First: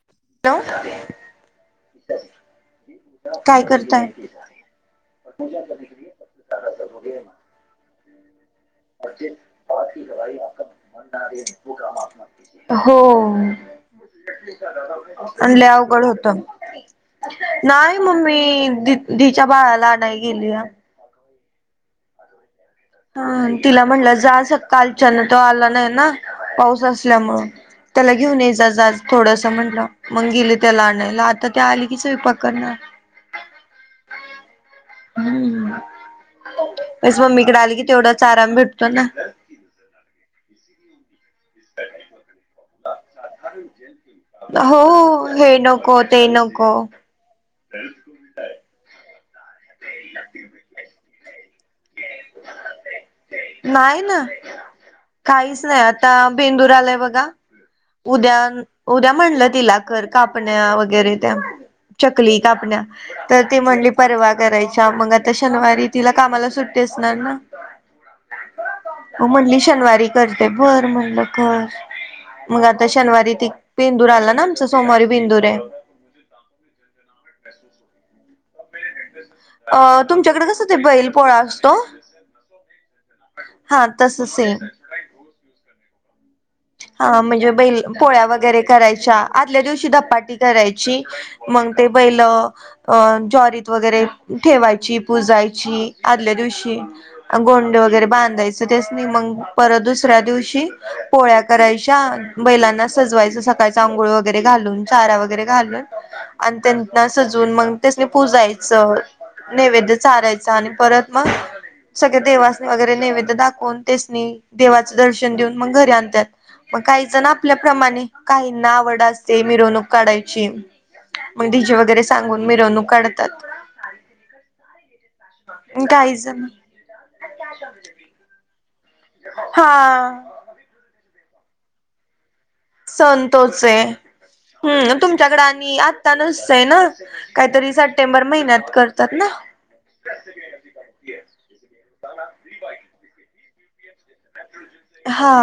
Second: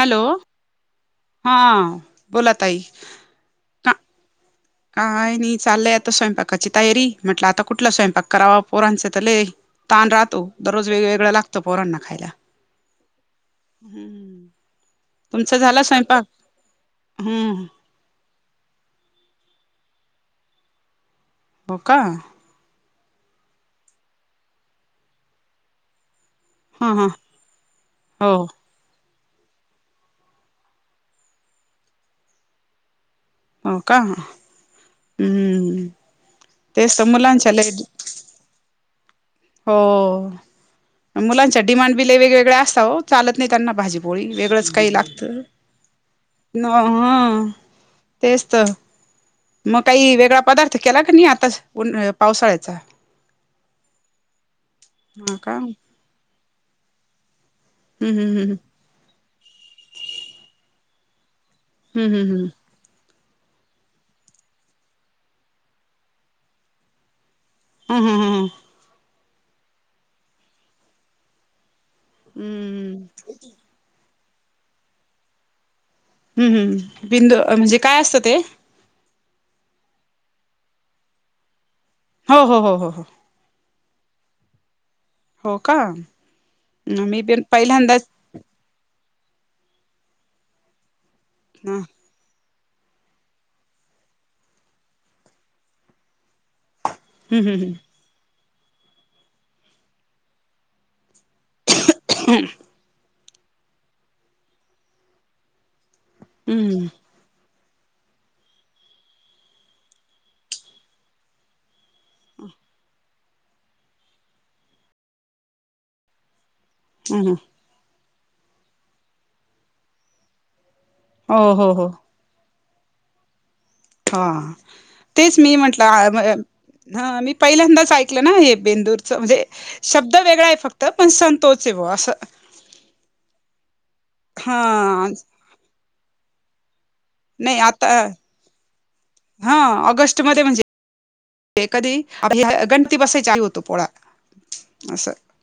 Hello hello हां बोला ताई काय का करताय? काय नाही चालय आता स्वयंपाकाची तयारी म्हटल आता कुठला स्वयंपाक करावा पोरांचे तर लई ताण राहतो दररोज वेगवेगळ लागत पोरांना खायला. हो हम्म तुमचा आणि लय झाला अवघड स्वयंपाक होत. हम्म नाही मम्मी दि दिच्या बाळाला आणायला गेलीना. हो का? हा तिला म्हंलं जा स कालचान तो आला नाही ना. पाऊस हा हा असल्यामुळ त्याला हो घेऊन येजाज आज. थोडस म्हंटलं मग गेले त्याला आणायला आता ते आली की स्वयंपाक करणार. हो का? हम्म हम्. बस मम्मीकडे आले की तेवढाच आराम भेटतो ना. हो, मग मुलांच्या डिमांड बि लय वेगवेगळ्या असत हो. चालत नाही त्यांना भाजीपोळी वेगळंच हो काही लागत, हे नको ते न नको हा. [inaudible] तेच तर मग काही वेगळा पदार्थ केला क नाही आताच पावसाळ्याचा? नाही ना, हा का काहीच नाही हम्म आता बेंदूर आलाय बघा. उद्या, हम्म उद्या म्हणलं तिला कर कापण्या वगैरे त्या. हम्म चकली हम्म कापण्या. तर ती म्हणली परवा करायच्या मग आता शनिवारी तिला कामाला सुट्टी असणार ना. हा हा हा. हो म्हणली शनिवारी करते बर म्हटलं कर मग आता हम्म शनिवारी ती बेंदूर आला ना, आमचा सोमवारी बेंदूर आहे. हम् हम् बिंदू, म्हणजे काय असतं ते? अ तुमच्याकडे कसं ते बैल पोळा असतो. हो हो हो हो. हा तस सेम. हो का? हा मी पण म्हणजे बैल पहिल्यांदाच पोळ्या वगैरे करायच्या आदल्या दिवशी धपाटी करायची. ह मग ते बैल अ ज्वारीत वगैरे ठेवायची, पुजायची आदल्या दिवशी. हम्म हम्म गोंडे वगैरे बांधायच त्यासनी. मग परत दुसऱ्या दिवशी पोळ्या करायच्या, बैलांना सजवायच स अंघोळ वगैरे घालून चारा वगैरे घालून, आणि हम्म त्यां सजून मग त्यासनी पुजायचं. नैवेद्य चारायचं आणि परत मग सगळे देवासनी वगैरे नैवेद्य दाखवून तेसनी, देवाचं दर्शन देऊन मग घरी आणतात. मग काही जण हम्म आपल्याप्रमाणे, काहींना आवड असते मिरवणूक काढायची. हो मग हो डीजे हो वगैरे सांगून मिरवणूक काढतात. हा, तेच मी काही जण म्हंटलं हा मी पहिल्यांदाच ऐ कल ना हे बेंदूरच, म्हणजे शब्द हा वेगळा आहे फक्त पण संण तोच हायबा असं. संण तोच आहे. हम्म, हा तुमच्याकडे आणि आत्ता नसतय ना. नाही काहीतरी आता सप्टेंबर महिन्यात करतात ना? हा, ऑगस्टमध्ये म्हणजे. कधी आपली गणती बसायची आदी होतो पोळा असं. हा.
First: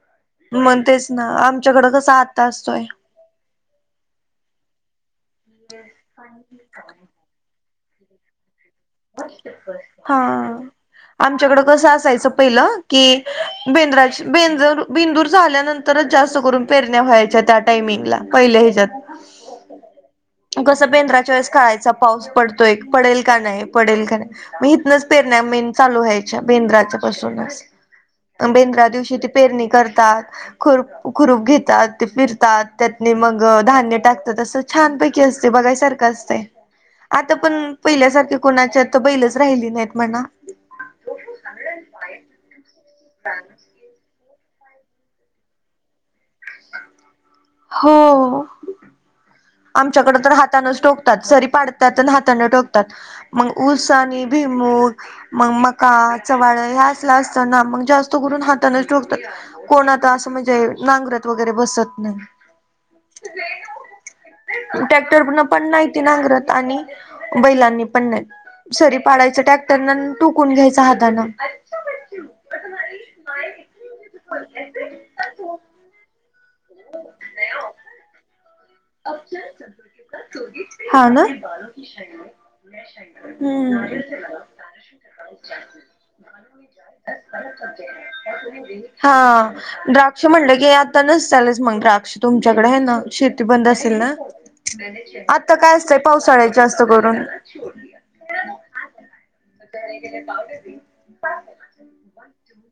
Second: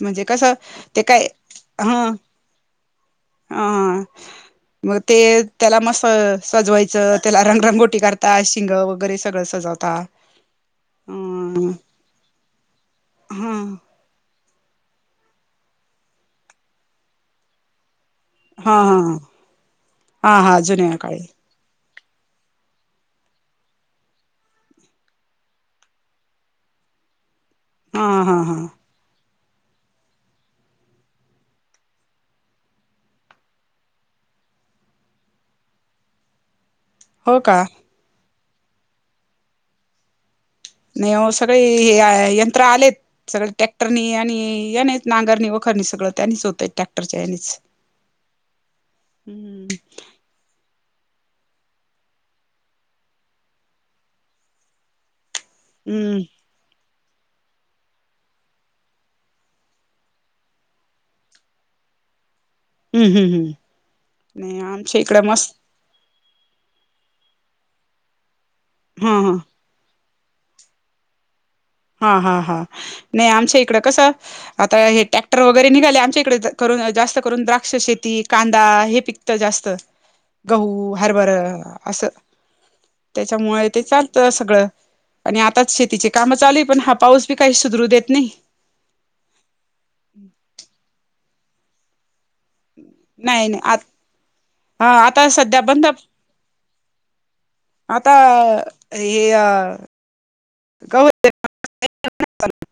म्हणजे कसं, मग ते तेच काय ना आमच्याकडं हं, कसा आत्ता असतोय. हा हा हा. मग ते त्याला मस्त सजवायचं, त्याला रंगरंगोटी करता शिंग वगैरे सगळं सजवता हा. आमच्याकडं हम्म कसं असायच पहिलं, की हा बेंद्राची बेंदर बिंदूर झाल्यानंतरच जास्त करून पेरण्या व्हायच्या त्या टायमिंगला, पहिल्या हा हा हेज्यात. हा हा कस जुन्या काळी बेंद्राच्या वेळे कायचा पाऊस पडतोय, पडेल का नाही? पडेल का नाही? मग इथनच पेरण्या मेण चालू व्हायच्या. बेंद्राच्या पासूनच. हा हा हा बेंद्रा दिवशी ती पेरणी करतात. खुरप खुरूप घेतात, ते फिरतात, त्यातने मग धान्य टाकतात. असं छानपैकी असतय, बघायसारखं असतय. आता हो पण का पहिल्यासारख्या कोणाची आता बैलच राहिली नाहीत म्हणा. नाही आवो सगळे हे यंत्र आलेत. सगळ टॅक्टरनी आणि यानीच नांगरणी, वखरणी सगळं. त्यांनीच होतय. टॅक्टरच्या यानीच. हो आमच्याकडे तर हातानच टोकतात, सरी पाडतात आण हातान टोकतात. मग ऊस आणि भुईमुग. मग मका, हम्म चवाळ ह्या असत ना. मग जास्त करून हातानेच टोकतात. कोण आता असं म्हणजे नांगरात वगैरे बसत नाही. हम्म, हम्म, हम्म, हम्म. नाही आमच्या ट्रॅक्टर इकडं पुन्हा मस्त पण नाही ते नांगरत. आणि बैलांनी पण नाही. सरी हा हा पडायचं टॅ कटरननं. टुकून घ्यायच हातान. हा हा हा. नाही आमच्या इकडं कसं, आता हे टॅक्टर वगैरे निघाले. आमच्या करून जास्त करून द्राक्ष शेती कां दा हे पिकत जास्त. गहू, हरभर असं. त्याच्यामुळे ते हम्म. चालतं सगळं. आणि आताच शेतीची काम चालू पण हा पाऊस बी काही सुधरू देत नाही. हा. द्राक्ष म्हणलं की आता नसलेच मग द्राक्ष तुमच्याकडे हाय ना? शे नाही नाही आ ना. हा आता सध्या काय बंद असतय? पावसाळ्या जास्त करून? आता केले [unintelligible] क [inaudible]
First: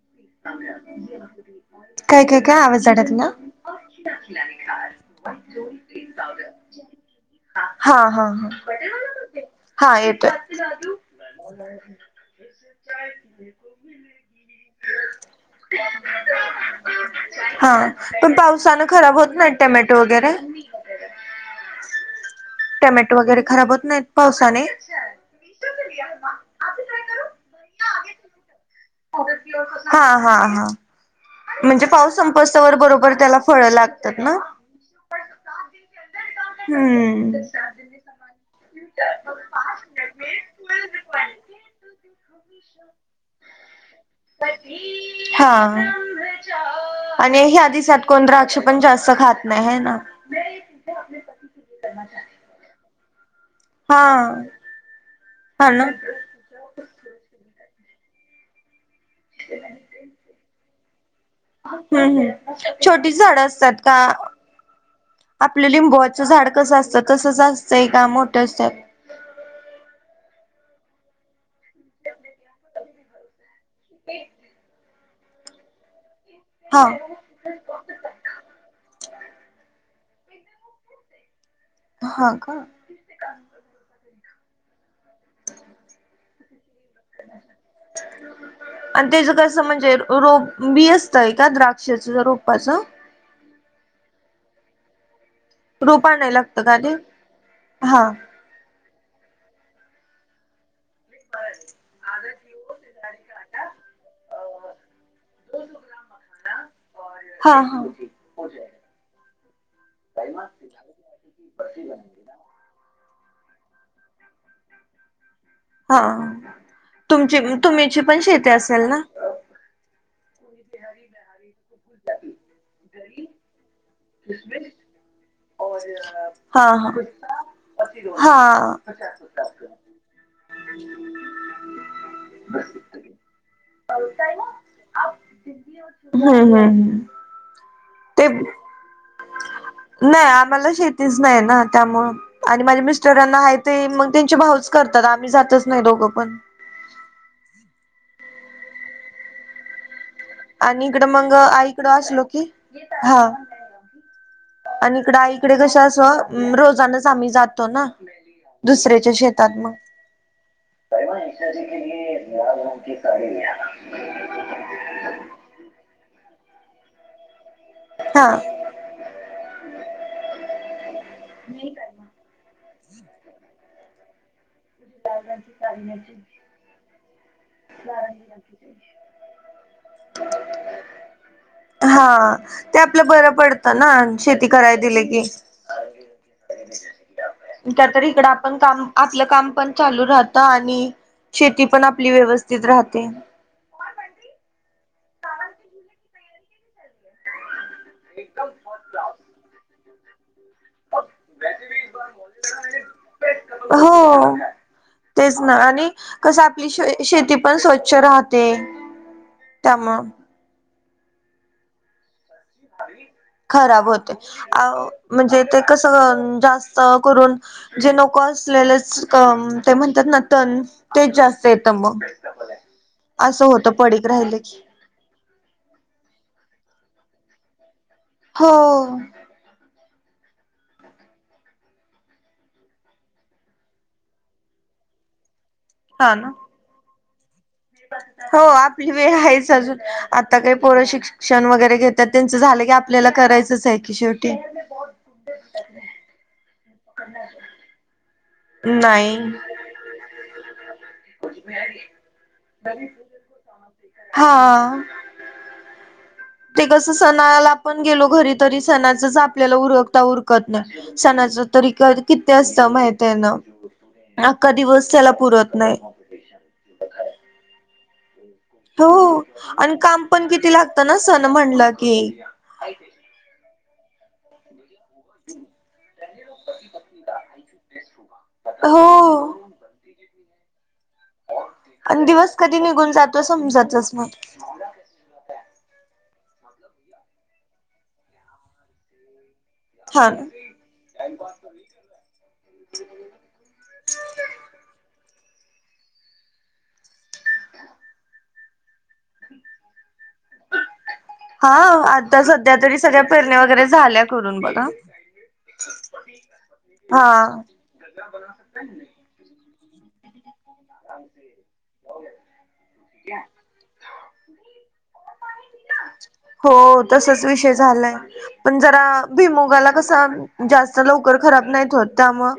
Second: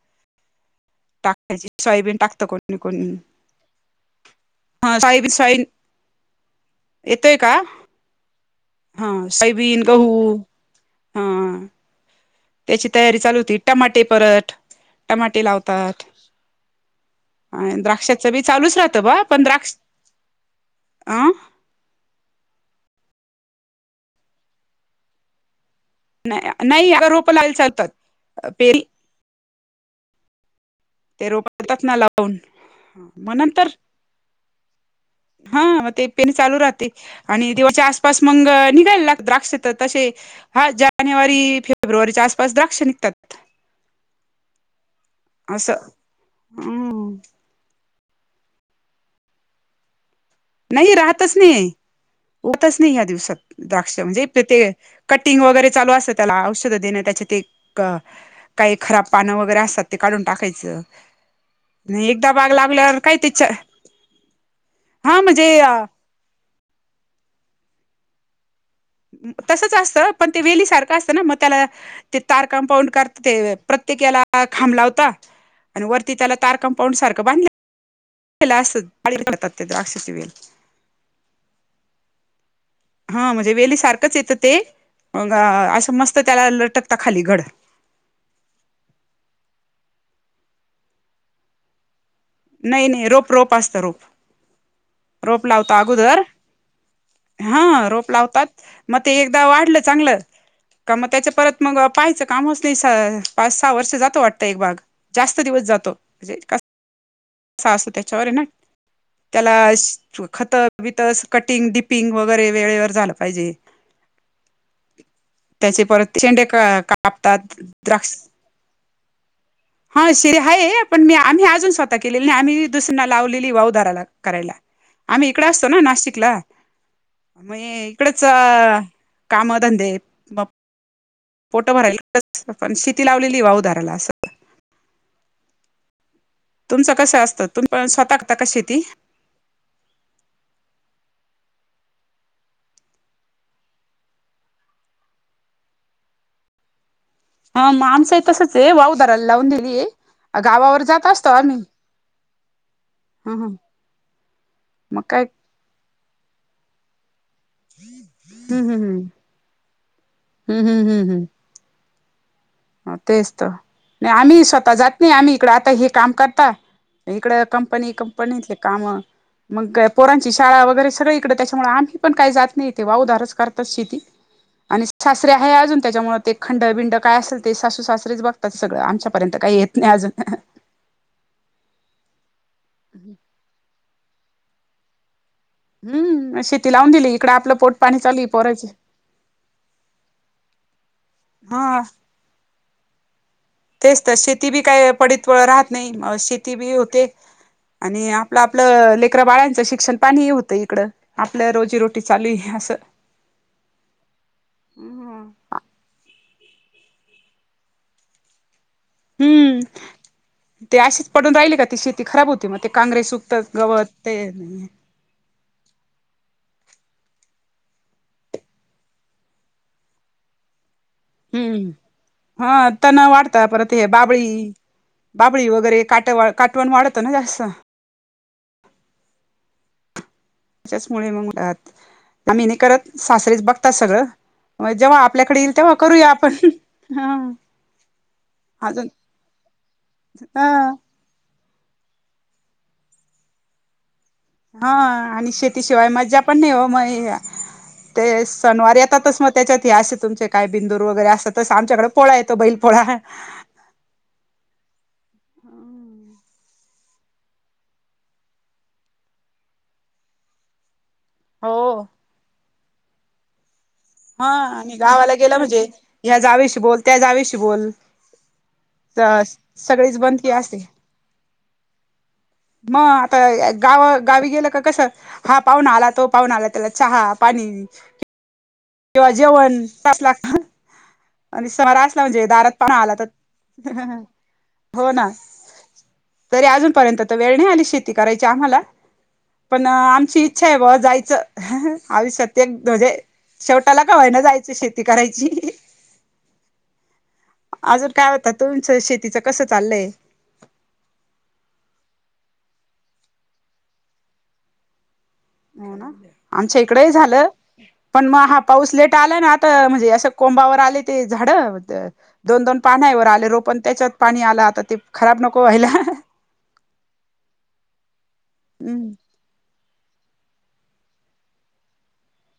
सोयाबीन काय काय टाकतं काय? कोणी आवाज कोणी आडकला. हा सायबी साईल [inaudible] येतोय का? हा हा हा हा सयबीन, गहू. ू हा [inaudible] त्याची तयारी चालू होती. टमाटे परत. टमाटे लावतात. हा आणि द्राक्षाचं पण बी चालूच पावसान राहतं खराब बा होत पण नाहीत? द्राक्ष टमॅटो वगैरे. अ टमॅटो वगैरे खराब होत नाहीत पावसाने? नाही नाही आग रोप लावेल चालतात. पेरी हा हा हा. ते रोप असतात म्हणजे ना पाऊस लावून. संपस्तवर बरोबर मग त्याला नंतर फळं लागतात ना. हा मग ते पेरनी चालू राहती. हम्म. आणि दिवच्या आस पास मग निघायला लागता. द्राक्ष तसे हा ज्या जानेवारी, फेब्रुवारीच्या आसपास द्राक्ष निघतात. हा असं हम्म आणि हे आधीसार कोण द्राक्ष पण जास्त खात नाही हाय ना. नाही राहतच नाही. होतच नाही या दिवसात. द्राक्ष, हा म्हणजे ते कटिंग हा वगैरे ना. चालू असतं. त्याला औषध देणं. त्याच्या ते काही खराब पानं वगैरे असतात. ते काढून टाकायचं. नाही एकदा बाग हु-हु लागल्यावर छोटी काय ते झाडं असतात का, हा म्हणजे आपलं लिंबू -च झाड कसं असतं तसंच असतंय का मोठं असतं. अं तसंच असतं ओ पण ते वेली सारखं असतं ना म त्याला ते तार कमपाऊंड करत ते प्रत्येक याला खांब लावता अण् वरती त्याला तार हा कंपाऊंड सारखं बांधला ला अस [unintelligible] द्राक्षाची वेल. हा का हा म्हजे वेली सारखंच येतं ते अं गं असं मस्त त्याला लटकता खाली घड. आणि त्याच कसं म्हणजे रोप बी असतंय का द्राक्षाचं रोप. नई-नई रोप रोप असतं रोप. रोप लावता रोप अगोदर, आणाय लागतं का ते? हां हा. रोप लावतात. म ते एकदा वाढलं चांगलं का म त्याचं परत मंग पाहायचं कामच नई, स पाच सहा वर्ष जातं वाटत एक बाग. जास्त दिवस जातो म्हजे [inaudible] हा कसा हा. अस्तो त्याच्यावरे न. त्याला श् खतंबितं स् कटिंग डिपिंग वगैरे वेळेवर झालं पायजे. त्याचे हा परत शेंडे कापतात द्राक्ष् -ते असेल ना. हा शेरी हाये पण मी आम्ही आज अजुन स्वतः केलेल नई आम्ही दुसना लावलेली वाव दाराला करायला. आम्ही इकडे असतो ना नाशिकला हा हा. म ए इकडेच हा कामं-धंदे [inaudible] पोटं भरायला पण शेती लावलेलीये वाऊदाराला असं हं-हं तुमचं कसं असत? तुम् पण स्वतः कता का शेती. नाय आम्हाला शेतीच नाय ना त्यामुं आणि माझ्या मिस्टरांना हाय ते मग त्यांचे भाऊच करतात, आम्ही जातच नाही दोघं पण. हा म आमचंई तसंचे वाऊ दराला लावून दिली अं गावावर आणि जात इकडं असतो मग आम्ही आईकडं असलो की हा ह-ह आणि इकड आईकडे कशी असं अ रोजानंच आम्ही जात् -तोनं हम् हम् हम् दुसऱ्याच्या शेतात मंग [inaudible] हम्म हो तेच त नई आम्हीही स्वतः जात नई आम्ही इकडें आता हे काम करता. इकडं हा कंपनी-कंपनीतले कामं मग पोरांची शाळा वगैरे सगळे इकडं त्याच्यामुळे आम्ही पण काई जात नई ते वाऊदारच करतात शेती अणी् सासरे हाय अजून त्याच्यामुळं ते खंड बिंड काय असे- सासू सासरेच बघतात सगळं आमच्यापर्यंत काई येत नई अजून ह-ह हा ते आपलं बरं पडतं न शेती कराय दिलं की. हम्म शेती लावून दिली इकडं आपलं पोट पाणी त्यातरी चालू आहे इकडं आपण पोरायचे काम आपलं काम पण चालू राहतं आणि शेती हा पण आपली व्यवस्थित राहते. तेच त शेती बी काय पडीत राहत नई म शेती बी होते. आणि आपलं आपलं ले -करा बाळ्यांचं शिक्षण पाणीही होतं इकडं आपलं रोजी रोटी चालूय असं. हो.. तेच न आणि कसं आपली श-शेती पण स्वच्छ राहते. हम्म त्यामुळ ते अशीच पडून रायली का ती शेती खराब हो ते म काांग्रेस उगतं खराब गवत होते अ ते- म्हणजे ते कसं जास्त करून. जे नको असलेलंच ते म्हणतात ना तन हम्म हा ताणा वाढता असं होतं परत हे पडीक बाबळी. राहिलं की बाबळी वगैरे काटे- काटवण वाढतं ना जास्त. हो. त्याच्याचमुळे मगात आ्ही नाही करत सासरेच बघतात सगळं म जेव्हा आपल्याकडील. तेव्हा करूया हा ना आपण हा. हो अजून आपली वेळ आहेच अजून आता हा पोर शिक्ष- क्षण वगैरे घेतात त्यांचं झालं की आपल्याला करायचंच आहे की शेवटी. हा आणि शेतीशिवाय मज्जा पण नाही हो म ते. सनवार येतातच नाही मग त्याच्यात असे तुमचे काय बिंदूर वगैरे असतात तर आमच्याकडे पोळा येतो बैल पोळा. हा. ते कस सणाला आपण गेलो घरी तरी सणाचच आपल्याला उरकता उरक- त नाही सणाच तरी हो किती असतं माहित आहे ना. अखा दिवस त्याला पुरत नाही या्या जावेशी बोल त्या जावेशी बोल. हो आणि सगळीच काम पण बनती किती असते लागतं ना सण म्हणलं की. मग आता गाव-गावी गेलं का कसं. हा पाहुून आला तो पाहुून आला त्याला चहा पाणी. हो किंवा जेवण तास लागत. आणि शहरास आणि म्हणजे दिवस दारात कधी पाण निघून आला तर. जातो समजतच नाही हो ना तरी अजूनपर्यंत तर वेळ नाही आली शेती करायची आम्हाला. पण हा आमची ना. इच्छा आहे ब जायचं आयुष्यात एक म्हजे शेवटाला का वायना जायच शेती करायची. अजून काय वाटत तुमचं शेतीच कस चाललय? हा आता सध्या तरी सगळ्या पेरणी वगैरे झाल्या करून बघा. हो ना आमच्या इकडंही झालं. हा पण मग हा पाऊस लेट आला ना आता म्हणजे असं कोंबावर आले- ते झाड दोन-दोन पानावर आले रोपण त्याच्यात पाणी आला आता ते खराब नको व्हायला. हो तसच विषय झालाय पण हम्म जरा- भुईमुगाला कसा जास्त लवकर खराब नाहीत होत त्यामु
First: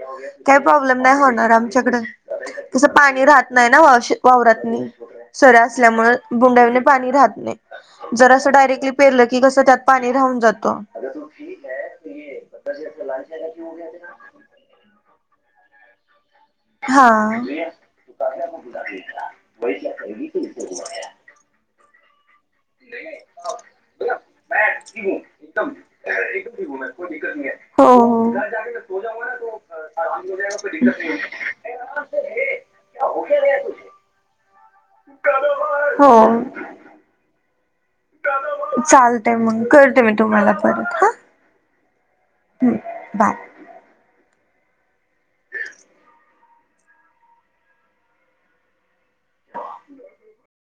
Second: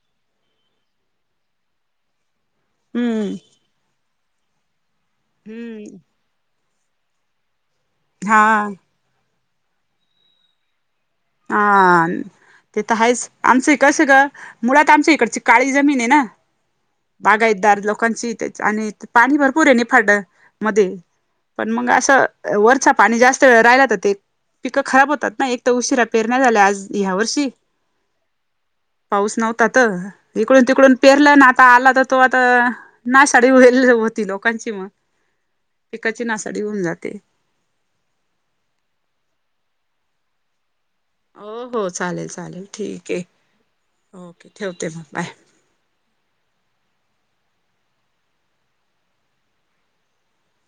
काही प्रॉब्लेम नाही होणार आमच्याकडं तसं पाणी हम्म राहत नाही ना वावरात नाही सऱ्या असल्यामुळे बुंडावीने पाणी राहत नाही जर हा असं डायरेक्टली पेरलं की कसं त्यात पाणी राहून जातं. ह. ते तर आहेच आमचं कसं ग मुळात आमच्या इकडची काळी जमीन आहे ना, हा बागायतदार लोकांची त्या आणि पाणी भरपूर आहे निफाड मध्ये. पण मग असं वरचा पाणी जास्त वेळ राहिला तर ते पिकं खराब होतात ना एक तर उशीरत. पेरण्या झाल्या आज ह्या वर्षी हो हो. पाऊस नव्हता तर. इिकडून तिकडून पेरलं ना आता आला तर तो आता, नासाडी होईल होती लोकांची मग एकाची नाशडी होऊन जाते. चालते मग करते मी तुम्हाला परत हा, हो हो चालेल चालेल हं, ठीक आहे बाय ओके ठेवते मग बाय. ह. [unintelligible]